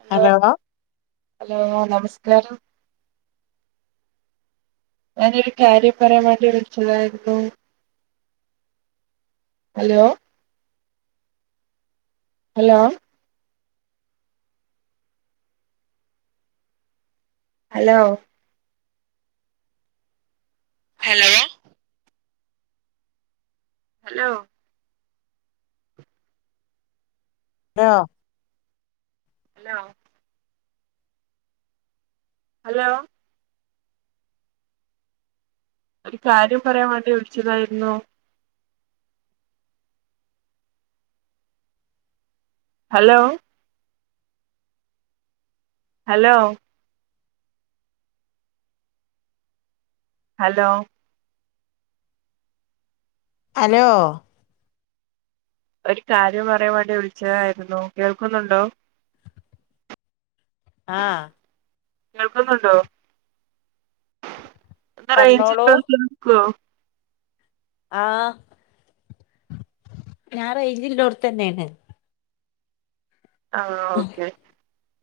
Hello നമസ് ആ ഞാനരു കാര്യം പറയാൻ വേണ്ടി വിളിച്ചതായിരുന്നു hello hello hello hello hello ആഹ ഹലോ ഹലോ ഒരു കാര്യം പറയാൻ വേണ്ടി വിളിച്ചതായിരുന്നു ഹലോ ഹലോ ഹലോ ഹലോ ഒരു കാര്യം അറിയാൻ വേണ്ടി വിളിച്ചതായിരുന്നു കേൾക്കുന്നുണ്ടോ ആഹ കേൾക്കുന്നുണ്ടോ എ പറഞ്ഞോളൂ റേഞ്ച്ക്കോ ആ ഞാറ യ്ഞ്ചിലന്റെടുത്ത തന്നെയാണ് ആഹ ഓക്കെ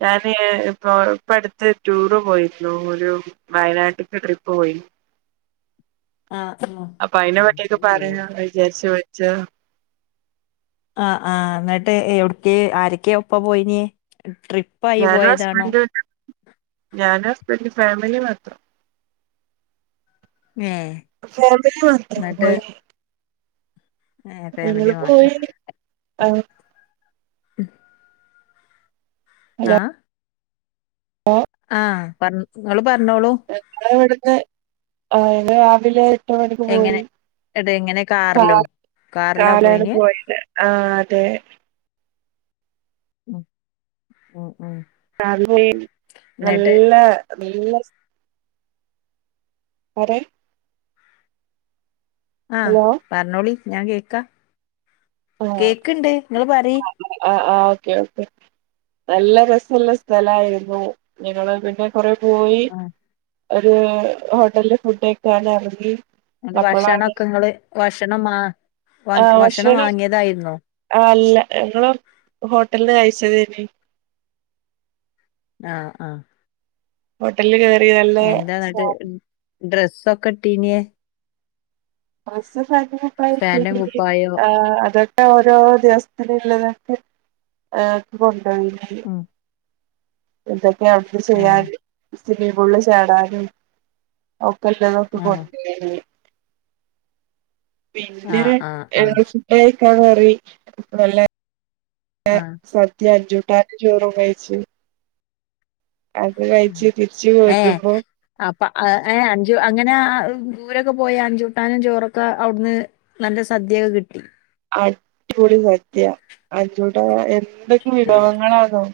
ഞാന് ഇപ്പൊ ഇപ്പ അടുത്ത് ടൂറ് പോയിരുന്നു ഒരു വയനാട്ടക്ക് ട്രിപ്പ് പോയി ആ ആ അപ്പൊ അയിന പറ്റിയൊക്കെ പറ വിചാരിച്ച വെച്ച ആ ആഹ എന്നിട്ട് എവിടക്ക് ആരൊക്കെ ഒപ്പ പോയിനേ ഞാനാ ഹസ്പെന്റ് ഞാനാ ഹസ്പെൻറ് ഫാമിലി മാത്രം ഏ ഫാമിലി മാത്ര ഏ ഫാമിലി മാത്ര ആഹ ഉ ഹലോ ആഹ ആഹ പറ പറഞ്ഞോളൂ ങ്ങള ഇവിടുന്ന് ആ രാവിലെ ണിടിക്ക് എങ്ങനെ പോയി എടെ എങ്ങനെ കാറിലോ കാറിലാ കാർലാണ് പോയിന് പോയത് ആഹ അതെ ഉ ഉ അ നല്ല നല്ല അര ആഹ ഹലോ പറഞ്ഞോളി ഞാൻ കേക്കാ കേക്കുണ്ട് നിങ്ങള് പറ ആ് ഓക്കെ ഓക്കെ നല്ല രസമുള്ള സ്ഥലയിരുന്നു ങ്ങള് പിന്നെ കുറ പോയി ആ ഒരു ഹോട്ടലില് ഫുഡ ഒക്കാണ് അല്ലങ്കിൽ അ ഭക്ഷണംക്കെ നിങ്ങള് ഭക്ഷണം വ വാ ഭക്ഷണം വാങ്ങി ആ അല്ല ഞങ്ങള് ഹോട്ടലന്ന് കഴച്ചത് അ ആഹ ആഹ ഹോട്ടലില് കയറി നല്ലവാ ഡ്രെസോ കട്ടീണിയ ഡ്രസ്സൊക്കെ ഫന്റ് കുപ്പായം ഫാന്റും ഇട്ട് കുപ്പായോ അത [unintelligible] ഓരോ ദിവസത്തിനുംള്ളതൊക്കെ ഏ കൊണ്ടപോ- ഉം ഇതൊക്കെ അവിടെ ഏഹ് ചെയ്യാനും സ്മീം പുള്ളള് ചാടാനും- കല്ലതൊക്ക ആഹ് കൊണ്ടേ പിന്നെ ആഹ് ആഹ് ആഹ് ഫുഡ് കയ്ക്കാൻ കയറി നല്ല ആഹ് സദ്യ കൂട്ടാനും ജോറപേച്ച അത് ഉം. കഴിച്ചു തിരിച്ച് ഏഹ് വരുമ്പോ- അപ്പ അഞ്ചു അങ്ങനെ ദൂരൊക്കെ പോയി അഞ്ചുവിട്ടാനും ചോറൊക്കെ അവിടുന്ന് നല്ല- സദ്യയ കിട്ടി. അടിപൊളി സദ്യ അതിന്റെടെ എന്തൊക്കെ വിഭവങ്ങളാകും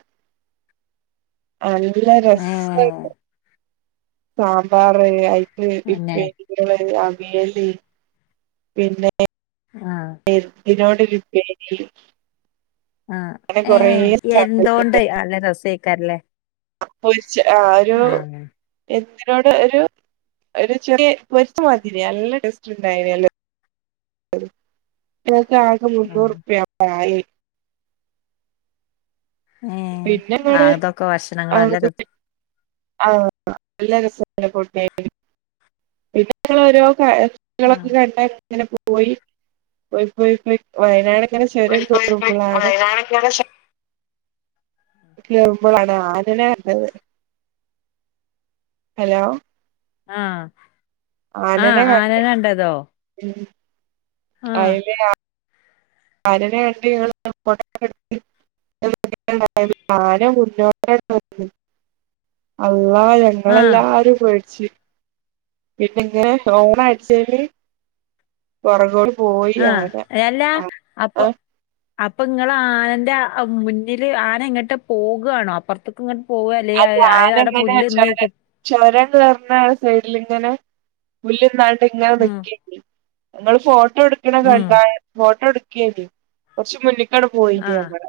നല്ല ഏഹ് രസമായിട്ട് സാമ്പാർ ആയി പിന്നെ ഉപ്പേരികള്, അവിയല് പിന്നെ ആ ഇതട്ട ല ആ ഏ എന്തോണ്ട് അല്ല രസക്കാരല്ലേ അ ഒരു എ അവോട് ഒരു ഒരു ചെറിയ പൊരുത്ത മതി നല്ല ടസ്റ്റ് ഉണ്ടായില്ല ഇസ ആക ആഹ് മുന്നൂറുപായി ഏഹ് പിന്നെ അടെ ആഹ് അതൊക്കെ ഭക്ഷണങ്ങള് ആ നല്ല രസ ആ നല്ല രസട്ടോ ളൊക്കെ കണ്ടാ അങ്ങനെ പോയി പോയി പോയി പോയി വയനാട് അങ്ങനെ ചുരം കയറുമ്പോളാണ് ആഹ് കേറ്പോളാണ് ആനനെ കണ്ടത് ഹലോ ആ ആ ആനനെ ആനന കണ്ടതോ? ആഹ് അയില് ആനനെ കണ്ട് ഞങ്ങൾള് ഫോട്ടോ ക്കെ എടുത്തു ആരഞ്ഞട്ടട്ട അള്ളാ ആഹ് ഞങ്ങളെല്ലാരും പേടിച്ച് പിന്നെങ്ങ ഓണ അടിച്ചല് പുറക ആ എല്ലാ അപ്പൊ- അപ്പൊ ഇങ്ങ ആനന്റെ മുന്നില് ആന ഇങ്ങോട്ട് പോകുകയാണോ അപ്പുറത്തേക്ക ഇങ്ങ- അതഞാന എങ്ങനെ ചര ചര സൈഡിൽ ഇങ്ങനെ പുല്ലട്ട് ഇങ്ങന ഉം വെക്ക ഫോ ഫട്ട എടുക്കണ ഉം കണ്ട ഫോട്ടോ എടുക്കേ കുറച്ച് മുന്ന- അടെ പോയിട്ട് ആഹ് ഞങ്ങ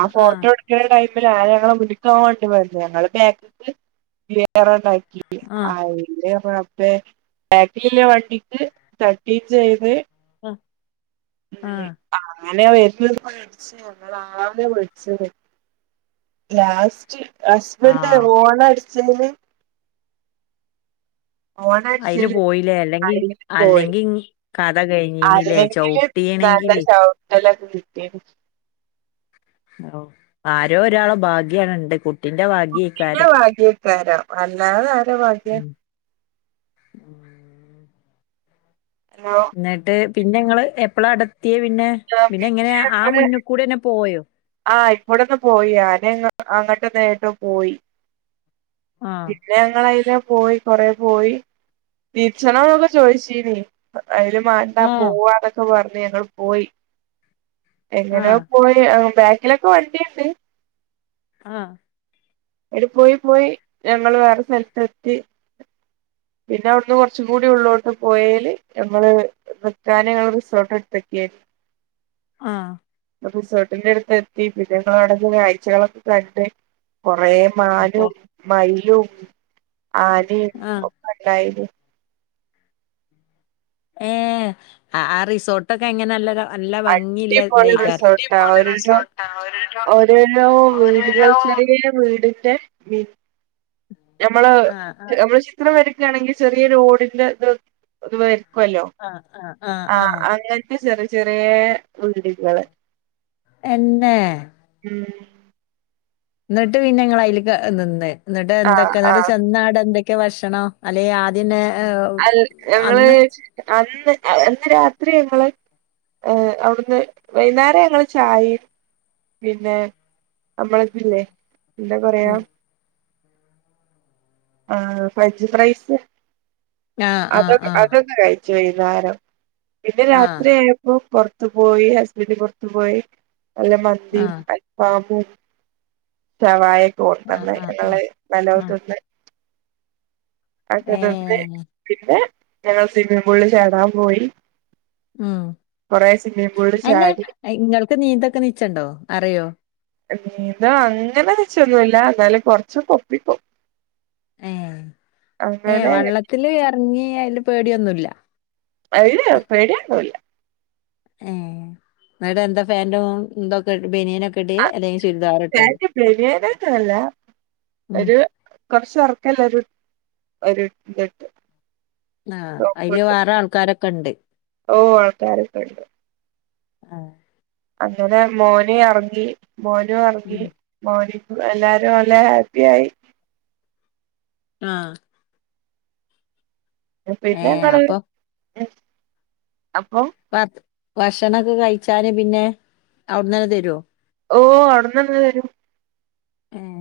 ആ ആഹ് ഫോട്ടോ എടുക്ക ടൈമിൽ ആ ഞങ്ങ- ണ്ട് വണ്ട് ഞങ്ങള് ബാക്ക വേറണ്ടാക്കി ആഹ് അതില് റബ്ബേ ബാക്കല്ല വണ്ടി തട്ടീ ചെയ്ത് ആ ഞനെ വരുന്ന മേടിച്ച ഞങ്ങാവിലെ മേടിച്ച ലാസ്റ്റ് ഹസ്ബൻഡ ആഹ് ഹോണ അടിച്ചേന് ഓണ അയില് അടിച്ച പോയില്ലേ അല്ലെങ്കി അരിൽ പോയി അല്ലെങ്കി കഥ കഴിഞ്ഞീനില്ലേ അരുെങ്കില് നല്ലല്ല ചവിട്ടീണെങ്കില് ശവിട്ടലക്കേ കിട്ടിനെ ഓ ആരോ ഒരാളോ ഭാഗ്യണ ഇണ്ട് കുട്ടിന്റെ ഭാഗ്യക്കാരം രം അല്ലാതെ ആരോ ഭാഗ്യ? ഉ ഹലോ എന്നിട്ട് പിന്നെ ഞങ്ങള് എപ്പഴാ അടു- ആ പിന്നെ മുന്ന്കൂടെന്നെ പോയോ? ആ ഇപ്പോടെന്ന് പോയി ആ! അങ്ങോട്ട് നേരിട്ട് പോയി ആഹ്. പിന്നെ ഞങ്ങളതിലൂ പോയി കൊറെ പോയി തീരീച്ചുണൊക്കെ ചോയിച്ചീനീ അതിന് മേണ്ട ആഹ്. പോവാന്നൊക്കെ പറഞ്ഞ് ഞങ്ങൾ പോയി എങ്ങയോ ആഹ്. പോയി ബാക്കിലൊക്കെ വണ്ടിയുണ്ട് ആ എടി പോയി പോയി ഞങ്ങൾ വേറെ സ്ഥലത്ത് എത്തി പിന്നെ അവിടുന്ന് കുറച്ച കൂടി ഉള്ളോട്ട് പോയല് ഞങ്ങള് നിക്കാന റിസോർട്ട് എടുത്തക്കായിരുന്നു [inaudible] ആഹ റിസോർട്ടിന്റെ അടുത്ത് എത്തി പിന്നെ ഞങ്ങൾ അവിടെ ചിലെ കാഴ്ചകളൊക്കെ കണ്ട് കൊറേ അപ്പൊ മാനും മയിലും ആനയും ആഹ്. [unintelligible] ഏ ആ റിസോർട്ടൊക്കെ എങ്ങനെയാ നല്ലതാ അല്ല ഭംഗില്ല അടിപൊളി റിസോർട്ടാ ഓരോരോ ഓരോരോ [unintelligible] [unintelligible] വീടിന്റെ നമ്മൾ ആഹ്. ആഹ്. നമ്മൾ ചിത്രം വരക്കുകയാണെങ്കിൽ ചെറിയ ഓടിന്റെ ഇത് ഇത് ഉക്കല്ലോ ആഹ്. ആഹ്. ആഹ്. ആ ആഹ്. അങ്ങനത്തെ ചെറിയ ചെറിയ ഉള്ളികള് [unintelligible] എന്നേ ഉം എന്നിട്ട് പിന്നെ നിങ്ങൾ അതിൻ നിന്ന് എന്നിട്ട് ആഹ് എന്തൊക്കെ എന്നിട്ട് ആഹ് ചെന്നാട് എന്തൊക്കെ ഉച്ച ഭക്ഷണോ അല്ലെ ആദ്യനെ അ ഞങ്ങളൾ അന്ന് അന്ന് രാത്രി ഞങ്ങളൾ [unintelligible] ഏ അവിടുന്ന് വൈകുന്നേരം ഞങ്ങൾ ചായയും പിന്നെ നമ്മളക്കില്ലേ എന്താ പറയാ ഉം. ആ ഫ്രഞ്ച് ഫ്രൈസ് ആഹ്. അത അതൊ ആഹ്. ആഹ്. അതൊക്കെ കഴിച്ചു [unintelligible] ചെയ്തരം പിന്നെ ആഹ്. രാത്രി [inaudible] പുറത്തു പോയി ഹസ്ബന്ഡും പുറത്തു പോയി നല്ല മന്തിയും ആഹ്. അൽഫാമും ഷവായ ആഹ്. കൂടന്ന് ആഹ്. ആഹ്. െ ആഹ്. വലോത്തന്ന് [unintelligible] അതതന്നന്ന് ഏഹ്. പിന്നെ ഞങ്ങൾ സ്വിമ്മിംഗ പൂളിൽ ചേടാൻ പോയി ഉം കൊറേ സ്വിമ്മിംഗ് പൂളിൽ അല്ലെ ചാടി നിങ്ങൾക്ക് നീന്തൊക്കെ നിച്ചണ്ടോ അറിയോ നീത അങ്ങനെ വെച്ചൊന്നുമല്ല എന്നല് കൊറച്ച്ും കൊപ്പിക്കും ഏ ഏ വള്ളത്തിൽ ഇറങ്ങി അതിൽ പേടിയൊന്നുമില്ല അത് പേടിയയാണില്ല ഏ എന്നിട്ട് എന്താ പാന്റും എന്തൊക്കെ ആ ക ബയാാനട്ടല്ല [unintelligible] ഉം. ഒരു കൊറച്ച് ഉറക്കല്ല ഒരു ഒരു ഇട്ട് [unintelligible] ആ അതില് നോക്ക വേറെ ആൾക്കാരൊക്കെ ഉണ്ട് ഓ ആൾക്കാരൊക്കെ ഉണ്ട് [unintelligible] ആഹ അങ്ങനെ മോന ഇറങ്ങി മോനു ഇറങ്ങി ഉം. മോനി എല്ലാരും നല്ല ഹാപ്പി ആയി ആഹ പിന്നെ കാണ അപ്പൊ അപ്പൊ [unintelligible] [inaudible] ഭ- ഭക്ഷണൊക്കെ കഴിച്ചാൽ പിന്നെ അവിടെന്ന് തന്നെ തരുവോ ഓ അവിട്നന്നൻ തരും ആഹ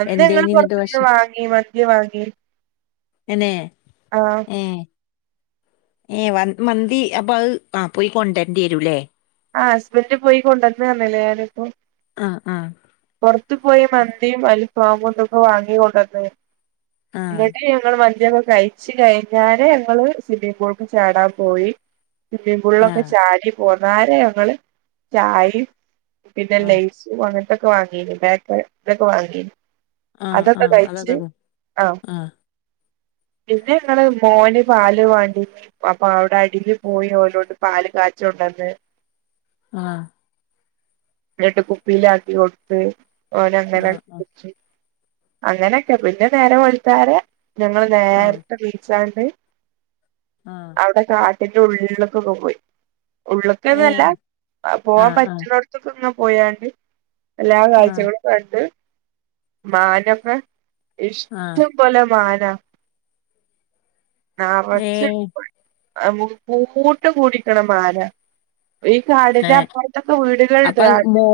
അന്ന് ഞങ്ങൾ പുറത്തന്ന് വാങ്ങി മന്തി വാങ്ങി തനെ [unintelligible] ആഹ ഏ മന്തി അപ്പൊ അത് ആ പോയി കൊണ്ടരേണ്ടി വരൂല്ലേ ആ ഹസ്ബൻഡറ് ഇപ്പോ പോയി കൊണ്ടുവന്നില്ല ആ ആ ഇപ്പൊ യി മന്തി അൽഫാമും ന്തൊക്കെ വാങ്ങി കൊണ്ടന്ന് ആ ങ്ങട്ട് ഞങ്ങൾ ഇതൊക്കെ കയിച് കഴിഞ്ഞാരെ ഞങ്ങള് സിമ്മിങ് പൂൾക് ചാടാൻ പോയി സിമ്മിംഗ് ആ പൂൾലൊക്കെ ചാടി പോന്നാരെ ഞങ്ങള് ചായിം പിന്നെ ആ ലൈസും അങ്ങൻതൊക്ക വാങ്ങി [unintelligible] വാങ്ങി ആ ആ അതൊക്കെ തന്നെ ആ പിന്നെങ്ങള് മോന് പാൽ വാങ്ങി അപ്പ അവ്ടെ അടീല് പോയി ഓലോട് പാൽ കാ ച്ച്യൊണ്ടന്ന് ആ ഇന്നിട്ട് കുപ്പീലാക്കി കൊട്ത്ത് ഓനങ്ങന ആഹ് കുടിച് അങ്ങനെക്കെ പിന്നെ നേരം വെൾത്താരെ ഞങ്ങള് ആഹ് നേര്ത്തെ ബീച്ചാ ണ്ട് ആഹ് അവിടെ കാട്ടിന്റെ ഉള്ള്ക്കൊക്കെ പോയി ഉള്ള്ക്നല്ല ഏഹ് പോവാൻ ആഹ് ആഹ് പറ്റുണോട്തൊക്കെ പോയാണ്ട് എല്ലാ ആഹ് കാഴ്ചകളും കണ്ട് മാനൊക്കെ ആഹ് ഇഷ്റ്റം പോലെ മാന നറച്ച് ഏഹ് അ മു കു കൂട്ടം കൂടീട്ടാണ് മാന ഈ കാടിന്റെ ഏഹ് അപ്പുറത്തൊക്കെ വീടുകളുണ്ട് അപ്പ മോ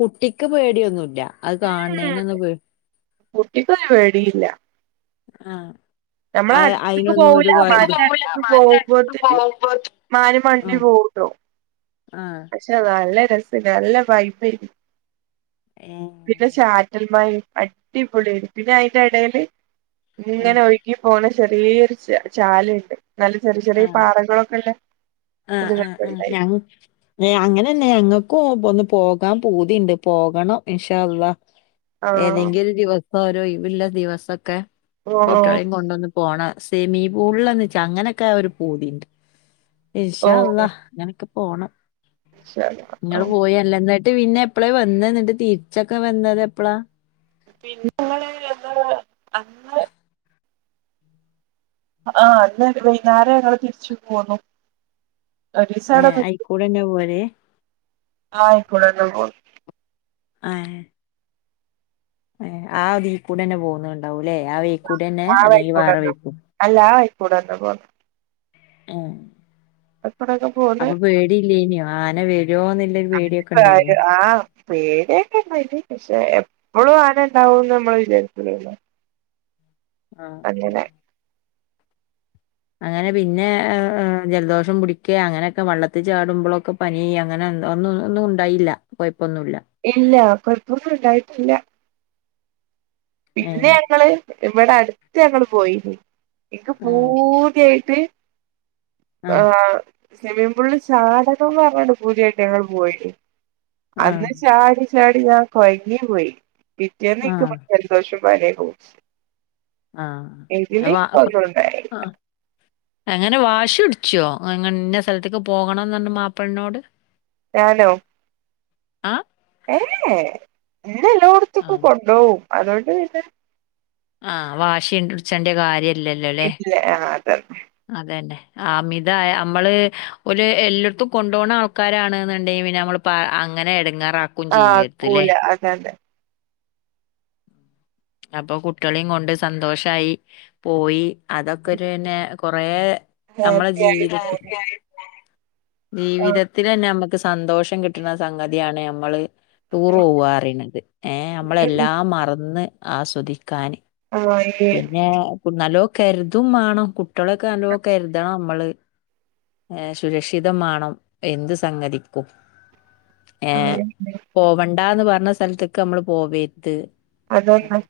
കുട്ടിക്ക് പേടിയൊന്നുല്ല അത് കാൺ ഉം ണേനൊന്നും പേ കുട്ടിക്കൊരു പേടീല്ല അ അയ് അയ്നൊന്നും പോവൂല ഒരുകൊയ് മാനിന്റെ മാർ മണ്ടി പോവുട്ടോ ആഹ് പക്ഷേ നല്ല രസണ്ട് നല്ല വൈബേണി ഏഹ് പിന്നെ ചാറ്റൽ മയിം അഡ്ഢി പൊള്യേനി പിന്നെ അയിന്റെടേല് ഇങ്ങനെ ആഹ് പോയി ഓടെ ചെറീയൊരു ചാല് ണ്ട് നല്ല ചെറ്യെ ചെറ്യെ പാറകളൊക്കല്ല അ അ അ ഞങ് ഏ അങ്ങനെന്നെ ഞങ്ങക്കും പൊന്ന് പോകാം പൂതിണ്ട് പോകണം ഇന്ഷാ അല്ലാഹ് ആഹ് ഏതെങ്കിലും ഒരു ദിവ ഓരോ ഒയ്വില്ല ദിവസക്കേ ഓഹ് ഓഹ് കുട്ടാളിം കൊണ്ടൊന്നു പോണ സെമീ പൂൾലൊന്ന് ചാ അങ്ങനെക്കെ ഒരു പൂതിണ്ട് ഇന്ഷാ ഓഹ് അല്ലാഹ് അങ്ങക്കെ പോണം ഇൻഷാ അല്ലാഹ് ഇങ്ങള് ആഹ് പോയല്ലെന്ന് ട്ട് പിന്നെ എപ്പളേ വന്നെ ഇന്നട്ട് തിരിച്ചൊക്കെ വന്നതപ്പളാ പിന്നെങ്ങള് വന്നത് അന്ന് ആ അന്നൊരു വൈന്നേരങ്ങള് തിരിച്ചു പോന്നു ഒരീസം ഏ അവടെ നിന്നു ഐക്കൂടെന്നെ പോല് ആ അയ്ക്കുടെന്നെ പോ ഏഹ് ഏ ആ ഇതികുടെന്നെ പൊന്നീണ്ടാവുല്ലേ ആ വൈകു‌ടെന്നെ ആ അല്ലെ അല്ലെ വേറെ വഴിക്കൂടെന്നെ വൈക്കൂ [unintelligible] ഹേ അയിക്കൂടൊക്കെ പോന്ന് അപ്പ പേടില്ലെയ്ന്യോ ആന വരോന്ന്ള്ള ഒര് പേട്യൊക്കെണ്ടെയ്ന്യോ പേട്യെക്കെണ്ടെയിനി പക്ഷേ എപ്പളും ആനണ്ടാവുന്നമ്മള് വിചാരിക്കുലല്ലോ ആ അ അങ്ങനെ പിന്നെ ഏ ജലദോഷം പിടിക്കേ അങ്ങനെക്കോ വള്ളത്തി ചാടുമ്പളൊക്കെ പനി അങ്ങന ഒന്നു ഒന്നും ഒന്നുണ്ടായില്ല കൊയ് ഇല്ല കൊയപ്പൊന്ന് ഇണ്ടായിട്ടില്ല ഏ പിന്നെയങ്ങള് ഇവിടെ അടുത്ത് ഞങ്ങള് പോയിനി ഇന്ക് ആ പൂത്യയിട്ട് ആ ആഹ് സിമ്മി പൂൾ ചാടണം ന്ന് പർഞ്ഞിട്ട് പൂത്യായിട്ട് ഞങ്ങള് പോയീനി ആഹ് അന്ന് ചാടി ചാടി ഞാൻ കൊയങ്ങി പോയി പിറ്റേന്ന് ഇന്ക് പ ആഹ് ജൽദോഷം പന്യോക്കെ പുടിച് ആഹ് അപ്പൊ ആ അങ്ങനെ വാശ്യുട്ച്ച്വോ ഇങ്ങ ഇന്ന സൽത്തിക്ക് പോകണന്നർഞ്ഞ് മാപ്പൾനോട് ഞാനോ? ആ ഏ എന്ന എല്ലോടത്തക്കും ആഹ് കൊണ്ടോവും അതുകൊണ്ട് പിന്നെ ആ വാശിന്റെച്ചന്റെ കാര്യ കിട്ട്ലേ ആ അതാണ്. അതെന്നെ അമിതായ അമ്മള് ഓല് എല്ലാടത്തും കൊണ്ടോണ ആൾക്കാരാണന്ന്ണ്ടെ ക്ക്‌ പിന്ന അമ്മള് പ അങ്ങനെ എടുങ്ങാറാക്കും ആഹ് ചെയ്യരുത് ലേ? ആക്കൂല അതെ അതെ അപ്പൊ കുട്ട്യാളെയും കൊണ്ട് സന്തോഷായി പോയി അതൊക്കൊരുന്നെ കൊറ നമ്മളെ ഹാപ്പി ആയി ജീവിതത്തിൽ പോയി ജീവിതത്തിലന്നെ അമ്മക്ക് സന്തോഷം കിട്ടണ സംഗതിയാണ് യമ്മള് ടൂറ് ആഹ് പോവ ന്നറയുന്നത് ഏ അമ്മളെല്ലാം മറന്ന് ആസ്വദിക്കാന് പിന്നെപ്പ നല്ലോ കരുതും വാണം കുട്ടികളൊക്കെ നല്ലോ കരുതണം നമ്മള്. സുരക്ഷിതം മാണം എന്തു സംഗതിക്കും. ഏ ആഹ് പോവണ്ടാന്ന് പറഞ്ഞ സ്ഥലത്തെക്കെ അമ്മള് പോവരുത്. അതന്നെ